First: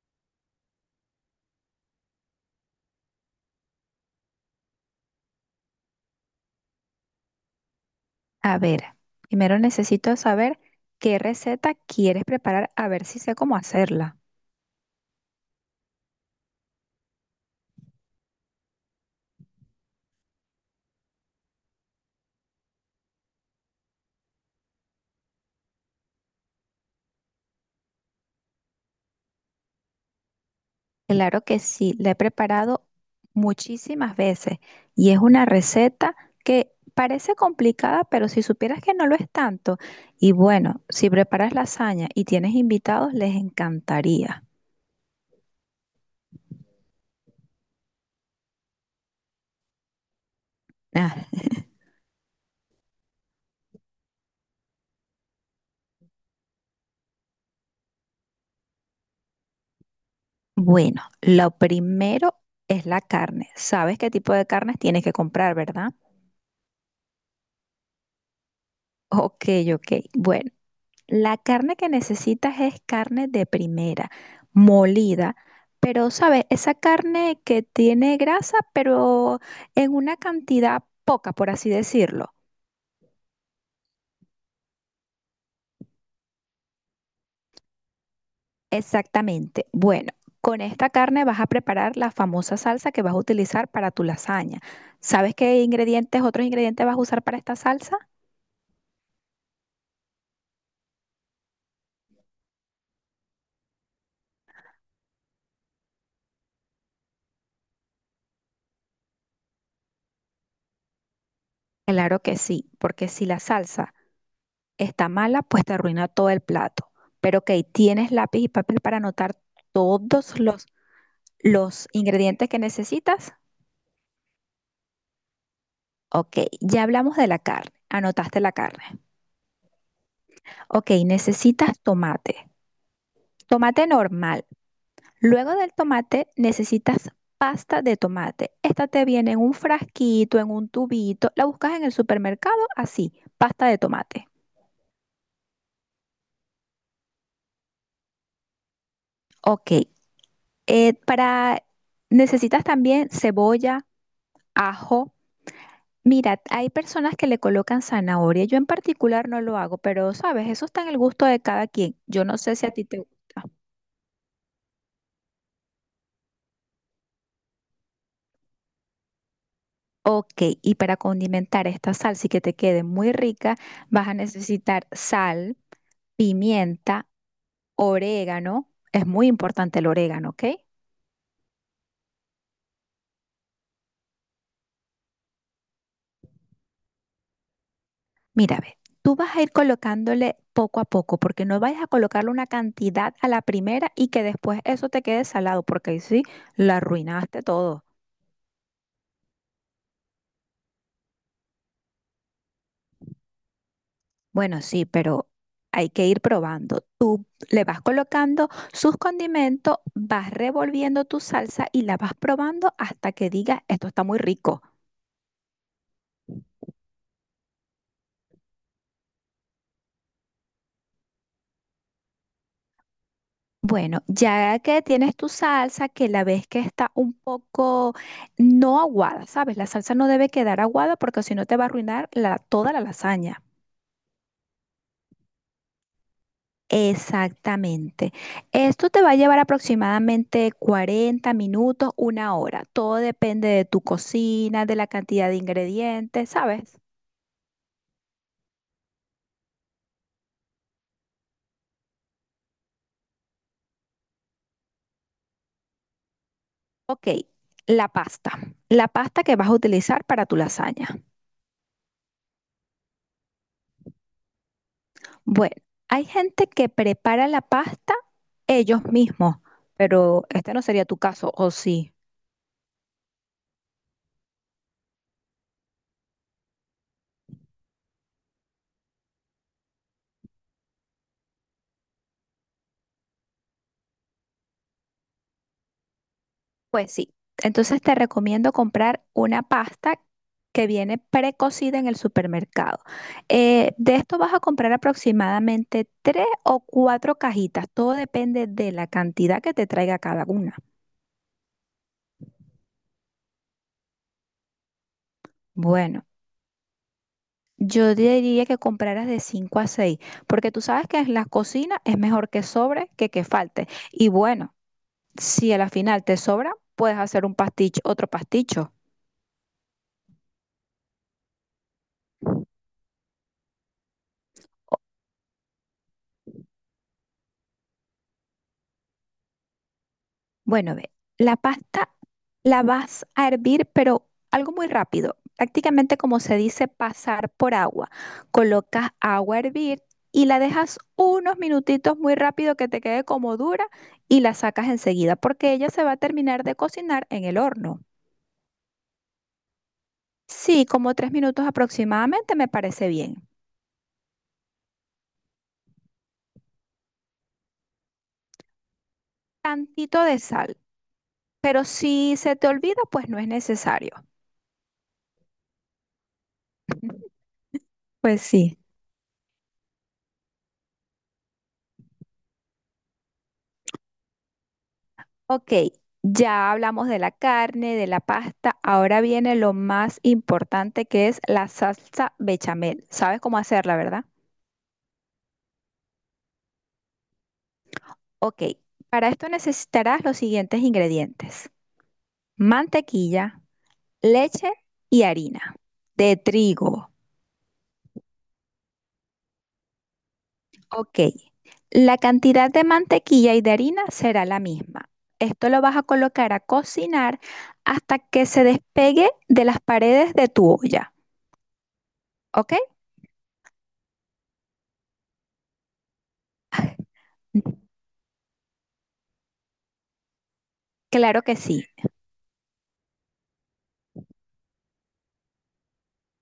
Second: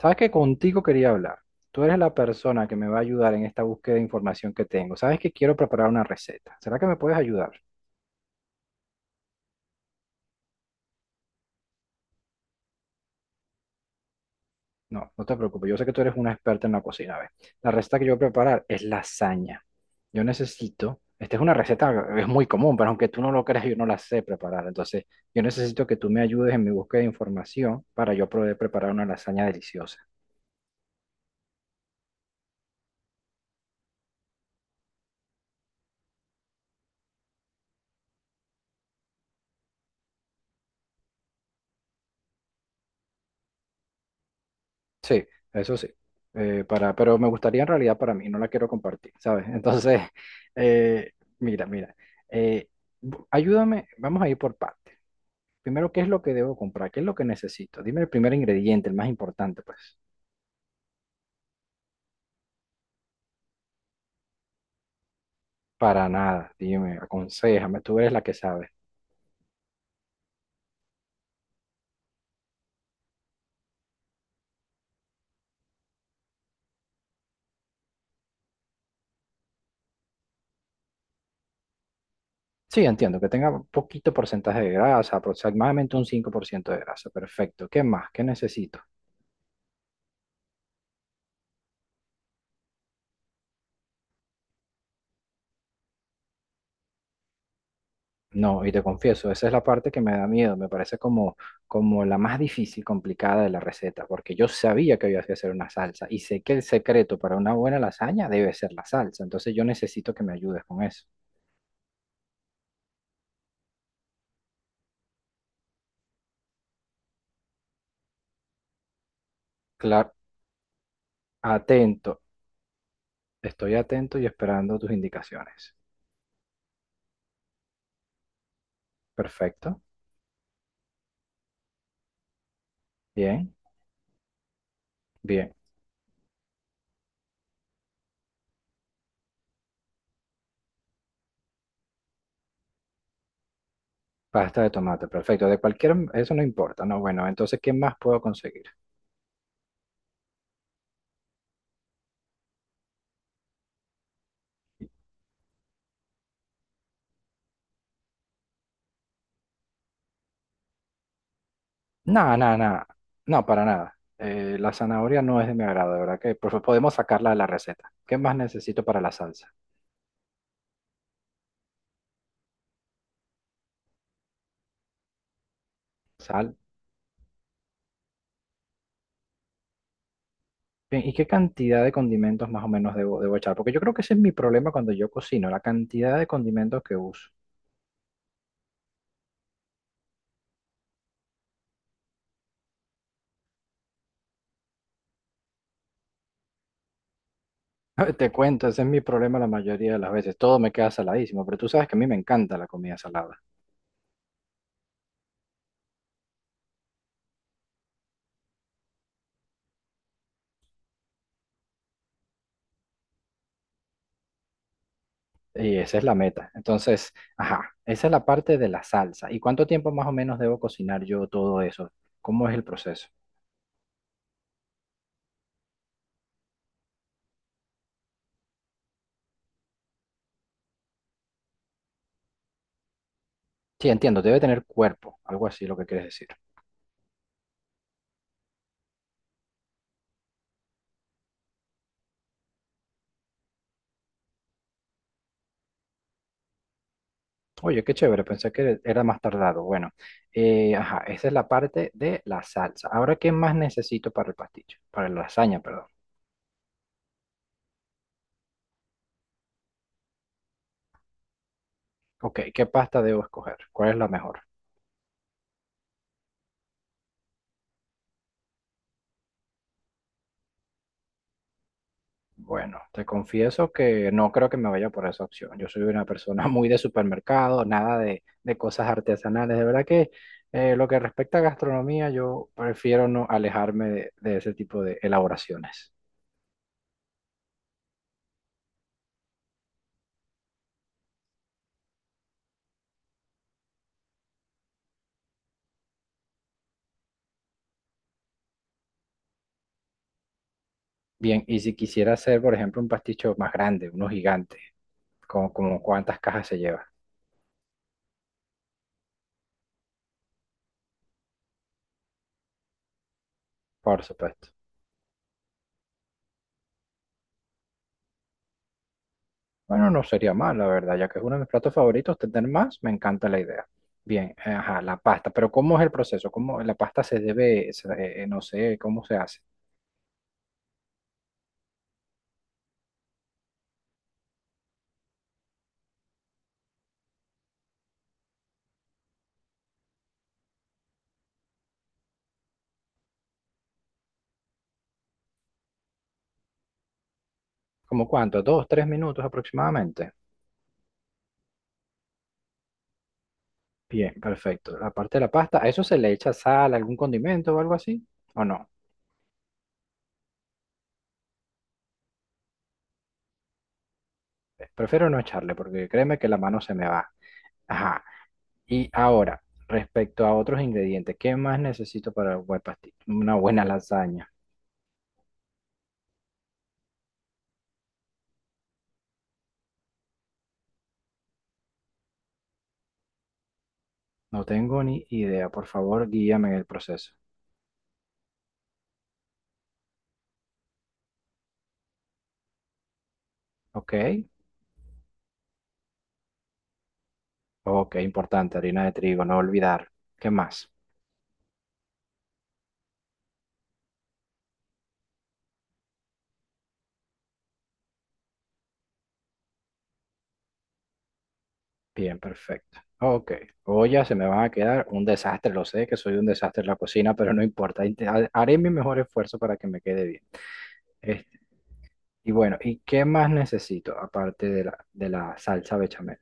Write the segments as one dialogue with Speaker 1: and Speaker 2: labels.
Speaker 1: Sabes que contigo quería hablar. Tú eres la persona que me va a ayudar en esta búsqueda de información que tengo. Sabes que quiero preparar una receta. ¿Será que me puedes ayudar?
Speaker 2: A ver, primero necesito saber qué receta quieres preparar, a ver si sé cómo hacerla.
Speaker 1: No, no te preocupes. Yo sé que tú eres una experta en la cocina. A ver, la receta que yo voy a preparar es lasaña. Yo necesito, esta es una receta, es muy común, pero aunque tú no lo creas, yo no la sé preparar. Entonces, yo necesito que tú me ayudes en mi búsqueda de información para yo poder preparar una lasaña deliciosa.
Speaker 2: Claro que sí, la he preparado muchísimas veces y es una receta que parece complicada, pero si supieras que no lo es tanto, y bueno, si preparas lasaña y tienes invitados, les encantaría.
Speaker 1: Sí, eso sí. Pero me gustaría en realidad para mí, no la quiero compartir, ¿sabes? Entonces, eh,
Speaker 2: Ah,
Speaker 1: mira, mira, eh, ayúdame, vamos a ir por partes. Primero, ¿qué es lo que debo comprar? ¿Qué es lo que necesito? Dime el primer ingrediente, el más importante, pues.
Speaker 2: bueno, lo primero es la carne. ¿Sabes qué tipo de carnes tienes que comprar, verdad?
Speaker 1: Para nada, dime, aconséjame, tú eres la que sabe.
Speaker 2: Ok, ok. Bueno. La carne que necesitas es carne de primera, molida, pero sabes, esa carne que tiene grasa, pero en una cantidad poca, por así decirlo.
Speaker 1: Sí, entiendo, que tenga poquito porcentaje de grasa, aproximadamente un 5% de grasa, perfecto. ¿Qué más? ¿Qué necesito?
Speaker 2: Exactamente. Bueno, con esta carne vas a preparar la famosa salsa que vas a utilizar para tu lasaña. ¿Sabes qué ingredientes, otros ingredientes vas a usar para esta salsa?
Speaker 1: No, y te confieso, esa es la parte que me da miedo, me parece como, la más difícil, complicada de la receta, porque yo sabía que había que hacer una salsa y sé que el secreto para una buena lasaña debe ser la salsa, entonces yo necesito que me ayudes con eso.
Speaker 2: Claro que sí, porque si la salsa está mala, pues te arruina todo el plato. Pero ok, ¿tienes lápiz y papel para anotar
Speaker 1: Claro,
Speaker 2: todos los
Speaker 1: atento,
Speaker 2: ingredientes que necesitas?
Speaker 1: estoy atento y esperando tus indicaciones.
Speaker 2: Ok, ya hablamos de la carne. Anotaste la carne.
Speaker 1: Perfecto,
Speaker 2: Ok, necesitas tomate.
Speaker 1: bien,
Speaker 2: Tomate normal.
Speaker 1: bien.
Speaker 2: Luego del tomate necesitas pasta de tomate. Esta te viene en un frasquito, en un tubito. La buscas en el supermercado así, pasta de tomate.
Speaker 1: Pasta de tomate, perfecto, de cualquier, eso no importa, no, bueno, entonces, ¿qué más puedo conseguir?
Speaker 2: Ok, para necesitas también cebolla, ajo. Mira, hay personas que le colocan zanahoria. Yo en particular no lo hago, pero sabes, eso está en el gusto de cada quien. Yo
Speaker 1: No,
Speaker 2: no
Speaker 1: no,
Speaker 2: sé si a
Speaker 1: no,
Speaker 2: ti te gusta.
Speaker 1: no, para nada. La zanahoria no es de mi agrado, de verdad que por favor, podemos sacarla de la receta. ¿Qué más necesito para la salsa?
Speaker 2: Ok, y para condimentar esta salsa y que te quede muy rica, vas a necesitar sal,
Speaker 1: Sal.
Speaker 2: pimienta, orégano. Es muy importante el orégano, ¿ok?
Speaker 1: Bien, ¿y qué cantidad de condimentos más o menos debo echar? Porque yo creo que ese es mi problema cuando yo cocino, la cantidad de condimentos que uso.
Speaker 2: Mira, ve, tú vas a ir colocándole poco a poco, porque no vayas a colocarle una cantidad a la primera y que después eso te quede salado, porque ahí sí la arruinaste todo.
Speaker 1: Te cuento, ese es mi problema la mayoría de las veces. Todo me queda saladísimo, pero tú sabes que a mí me encanta la comida salada.
Speaker 2: Bueno, sí, pero hay que ir probando. Le vas colocando sus condimentos, vas revolviendo tu salsa y la vas probando hasta que digas, esto está muy rico.
Speaker 1: Y esa es la meta. Entonces, ajá, esa es la parte de la salsa. ¿Y cuánto tiempo más o menos debo cocinar yo todo eso? ¿Cómo es el proceso?
Speaker 2: Bueno, ya que tienes tu salsa, que la ves que está un poco no aguada, ¿sabes? La salsa no debe quedar aguada porque si no te va a arruinar toda la lasaña.
Speaker 1: Sí, entiendo, debe tener cuerpo, algo así lo que quieres decir.
Speaker 2: Exactamente. Esto te va a llevar aproximadamente 40 minutos, una hora. Todo depende de tu cocina, de la cantidad de ingredientes, ¿sabes?
Speaker 1: Oye, qué chévere, pensé que era más tardado. Bueno, ajá, esa es la parte de la salsa. Ahora, ¿qué más necesito para el pastillo? Para la lasaña, perdón.
Speaker 2: Ok, la pasta. La pasta que vas a utilizar para tu lasaña.
Speaker 1: Ok, ¿qué pasta debo escoger? ¿Cuál es la mejor?
Speaker 2: Bueno, hay gente que prepara la pasta ellos mismos, pero este no sería tu caso, ¿o sí?
Speaker 1: Bueno, te confieso que no creo que me vaya por esa opción. Yo soy una persona muy de supermercado, nada de cosas artesanales. De verdad que lo que respecta a gastronomía, yo prefiero no alejarme de ese tipo de elaboraciones.
Speaker 2: Pues sí, entonces te recomiendo comprar una pasta que viene precocida en el supermercado. De esto vas a comprar aproximadamente tres o cuatro cajitas, todo depende de la cantidad que te traiga cada una.
Speaker 1: Bien, y si quisiera hacer, por ejemplo, un pasticho más grande, uno gigante, como, como
Speaker 2: Bueno,
Speaker 1: cuántas cajas se lleva,
Speaker 2: yo diría que compraras de cinco a seis, porque tú sabes que en la cocina es mejor que sobre que falte.
Speaker 1: por
Speaker 2: Y
Speaker 1: supuesto.
Speaker 2: bueno, si a la final te sobra, puedes hacer un pasticho, otro pasticho.
Speaker 1: Bueno, no sería mal, la verdad, ya que es uno de mis platos favoritos, tener más, me encanta la idea. Bien, ajá, la pasta, pero ¿cómo es el proceso? ¿Cómo la pasta se debe, no sé, cómo se hace?
Speaker 2: Bueno, ve, la pasta la vas a hervir, pero algo muy rápido. Prácticamente como se dice, pasar por agua. Colocas agua a hervir y la dejas unos minutitos muy rápido que te quede como dura y la sacas enseguida porque ella se va a terminar de cocinar en el horno.
Speaker 1: ¿Cómo cuánto? ¿2, 3 minutos aproximadamente?
Speaker 2: Sí, como 3 minutos aproximadamente me parece bien.
Speaker 1: Bien, perfecto. La parte de la pasta, ¿a eso se le echa sal, algún condimento o algo así? ¿O no?
Speaker 2: Tantito de sal, pero si se te olvida, pues no es necesario.
Speaker 1: Prefiero no echarle porque créeme que la mano se me va. Ajá.
Speaker 2: Pues sí.
Speaker 1: Y ahora, respecto a otros ingredientes, ¿qué más necesito para una buena lasaña?
Speaker 2: Ok, ya hablamos de la carne, de la pasta, ahora viene lo más importante que es la salsa bechamel. ¿Sabes cómo hacerla, verdad?
Speaker 1: No tengo ni idea. Por favor, guíame en el proceso.
Speaker 2: Ok, para esto necesitarás los siguientes ingredientes. Mantequilla,
Speaker 1: Ok,
Speaker 2: leche y harina de trigo.
Speaker 1: ok, importante, harina de trigo, no olvidar. ¿Qué más?
Speaker 2: Ok, la cantidad de mantequilla y de harina será la misma. Esto lo vas a colocar a cocinar hasta que se despegue de las paredes de tu olla.
Speaker 1: Bien,
Speaker 2: ¿Ok?
Speaker 1: perfecto. Ok, ollas se me van a quedar un desastre, lo sé que soy un desastre en la cocina, pero no importa, haré mi mejor esfuerzo para que me quede bien.
Speaker 2: Claro que
Speaker 1: Este,
Speaker 2: sí.
Speaker 1: y bueno, ¿y qué más necesito aparte de la salsa bechamel?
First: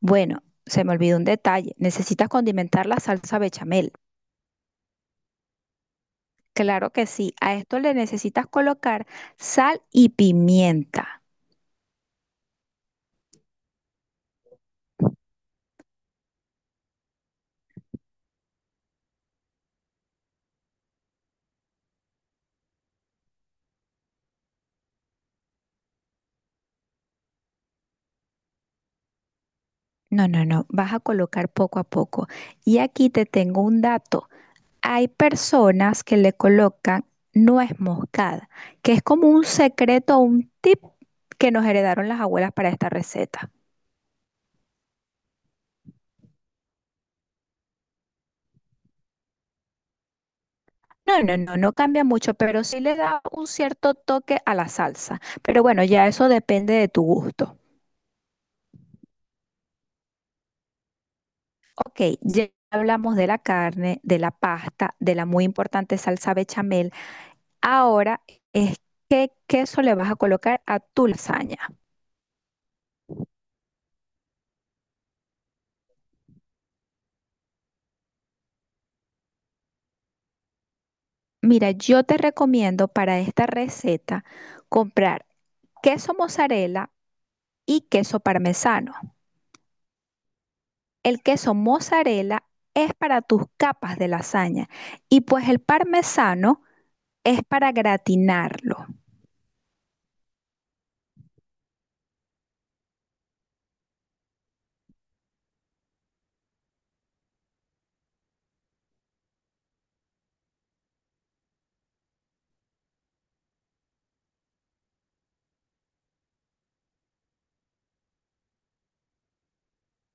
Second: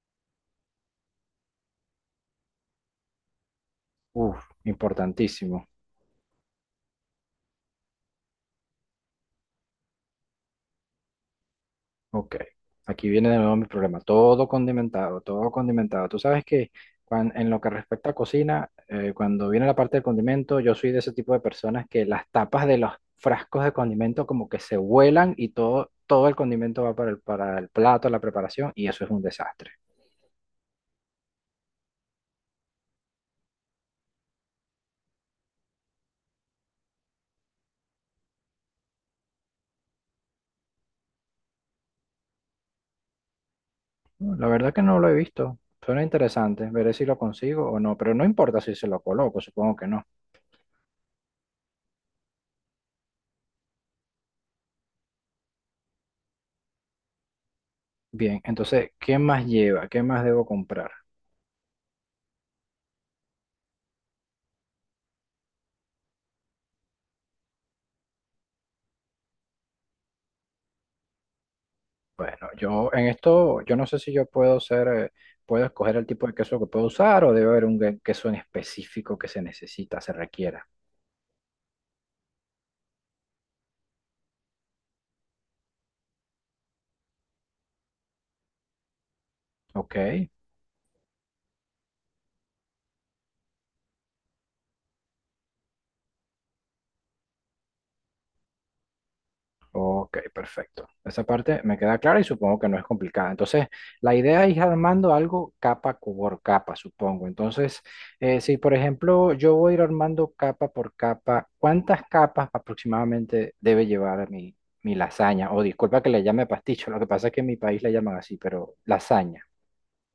Speaker 2: Bueno, se me olvidó un detalle. Necesitas condimentar la salsa bechamel.
Speaker 1: Uf, importantísimo.
Speaker 2: Claro que sí. A esto le necesitas colocar sal y pimienta.
Speaker 1: Ok, aquí viene de nuevo mi problema. Todo condimentado, todo condimentado. Tú sabes que en lo que respecta a cocina, cuando viene la parte del condimento, yo soy de ese tipo de personas que las tapas de los frascos de condimento como que se vuelan y todo, el condimento va para el plato, la preparación, y eso es un desastre.
Speaker 2: No, no, no. Vas a colocar poco a poco. Y aquí te tengo un dato. Hay personas que le colocan nuez moscada, que es como un secreto, o un tip que nos heredaron las abuelas para esta receta.
Speaker 1: No, la verdad que no lo he visto. Suena interesante, veré si lo consigo o no, pero no importa si se lo coloco, supongo que no.
Speaker 2: No, no, no, no cambia mucho, pero sí le da un cierto toque a la salsa. Pero bueno, ya eso depende de tu gusto.
Speaker 1: Bien, entonces, ¿qué más lleva? ¿Qué más debo comprar?
Speaker 2: Ok, ya hablamos de la carne, de la pasta, de la muy importante salsa bechamel. Ahora es qué queso le vas a colocar a tu lasaña.
Speaker 1: Bueno, yo en esto, yo no sé si yo puedo ser, puedo escoger el tipo de queso que puedo usar o debe haber un queso en específico que se necesita, se requiera.
Speaker 2: Mira, yo te recomiendo para esta receta comprar queso mozzarella y queso parmesano.
Speaker 1: Ok,
Speaker 2: El queso mozzarella es para tus capas de lasaña y pues el parmesano es para gratinarlo.
Speaker 1: ok, perfecto. Esa parte me queda clara y supongo que no es complicada. Entonces, la idea es ir armando algo capa por capa, supongo. Entonces, si por ejemplo yo voy a ir armando capa por capa, ¿cuántas capas aproximadamente debe llevar mi lasaña? O disculpa que le llame pasticho, lo que pasa es que en mi país le llaman así, pero lasaña.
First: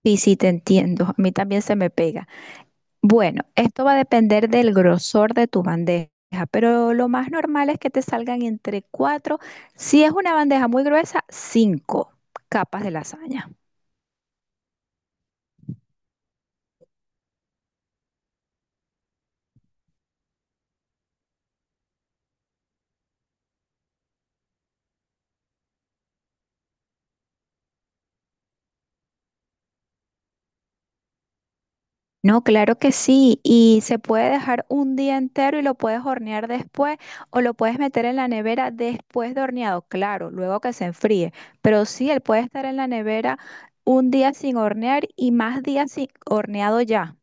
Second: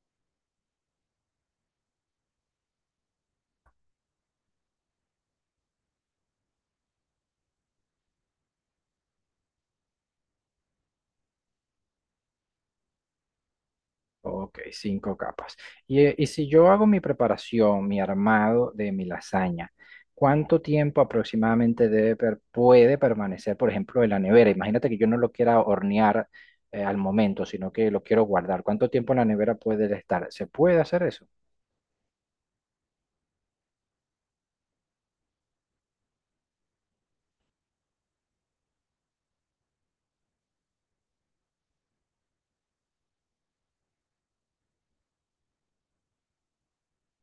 Speaker 2: Sí, sí, te entiendo. A mí también se me pega. Bueno, esto va a depender del grosor de tu bandeja, pero lo más normal es que te salgan entre cuatro, si es una bandeja muy gruesa, cinco capas de lasaña.
Speaker 1: Ok, cinco capas. Y si yo hago mi preparación, mi armado de mi lasaña, ¿cuánto tiempo aproximadamente debe puede permanecer, por ejemplo, en la nevera? Imagínate que yo no lo quiera hornear al momento, sino que lo quiero guardar. ¿Cuánto tiempo en la nevera puede estar? ¿Se puede hacer eso?
Speaker 2: No, claro que sí, y se puede dejar un día entero y lo puedes hornear después o lo puedes meter en la nevera después de horneado, claro, luego que se enfríe, pero sí, él puede estar en la nevera un día sin hornear y más días sin horneado ya.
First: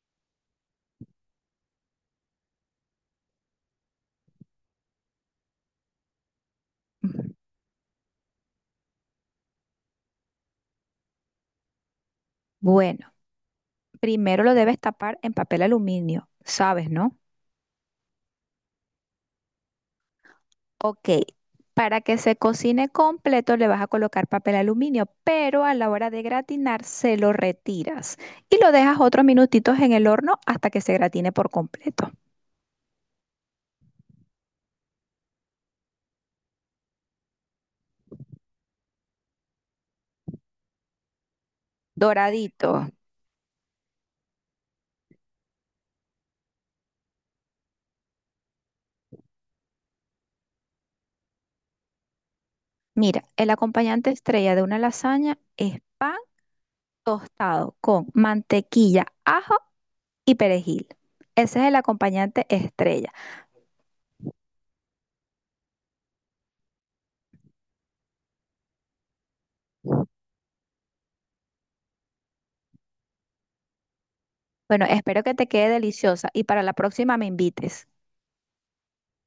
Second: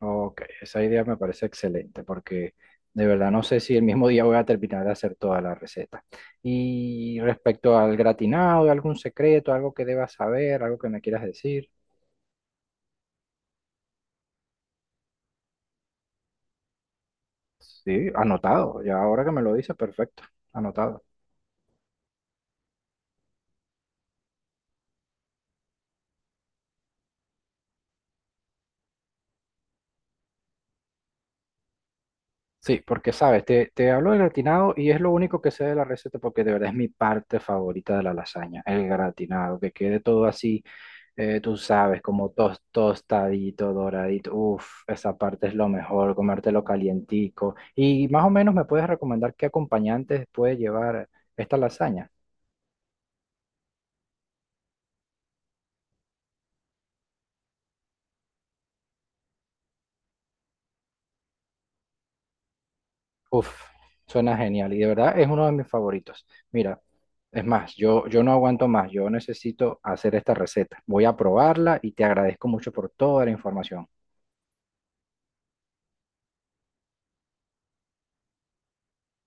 Speaker 1: Ok, esa idea me parece excelente porque de verdad no sé si el mismo día voy a terminar de hacer toda la receta. Y respecto al gratinado, ¿algún secreto, algo que debas saber, algo que me quieras decir?
Speaker 2: Bueno, primero lo debes tapar en papel aluminio, ¿sabes, no?
Speaker 1: Sí, anotado. Ya ahora que me lo dices, perfecto. Anotado.
Speaker 2: Ok, para que se cocine completo le vas a colocar papel aluminio, pero a la hora de gratinar se lo retiras y lo dejas otros minutitos en el horno hasta que se gratine por completo.
Speaker 1: Sí, porque sabes, te, hablo del gratinado y es lo único que sé de la receta porque de verdad es mi parte favorita de la lasaña, el gratinado, que quede todo así, tú sabes, como
Speaker 2: Doradito.
Speaker 1: tostadito, doradito. Uf, esa parte es lo mejor, comértelo calientico. Y más o menos me puedes recomendar qué acompañantes puede llevar esta lasaña.
Speaker 2: Mira, el acompañante estrella de una lasaña es pan tostado con mantequilla, ajo y perejil. Ese es el acompañante estrella.
Speaker 1: Uf, suena genial y de verdad es uno de mis favoritos. Mira, es más, yo, no aguanto más, yo necesito hacer esta receta. Voy a probarla y te agradezco mucho por toda la información.
Speaker 2: Bueno, espero que te quede deliciosa y para la próxima me invites.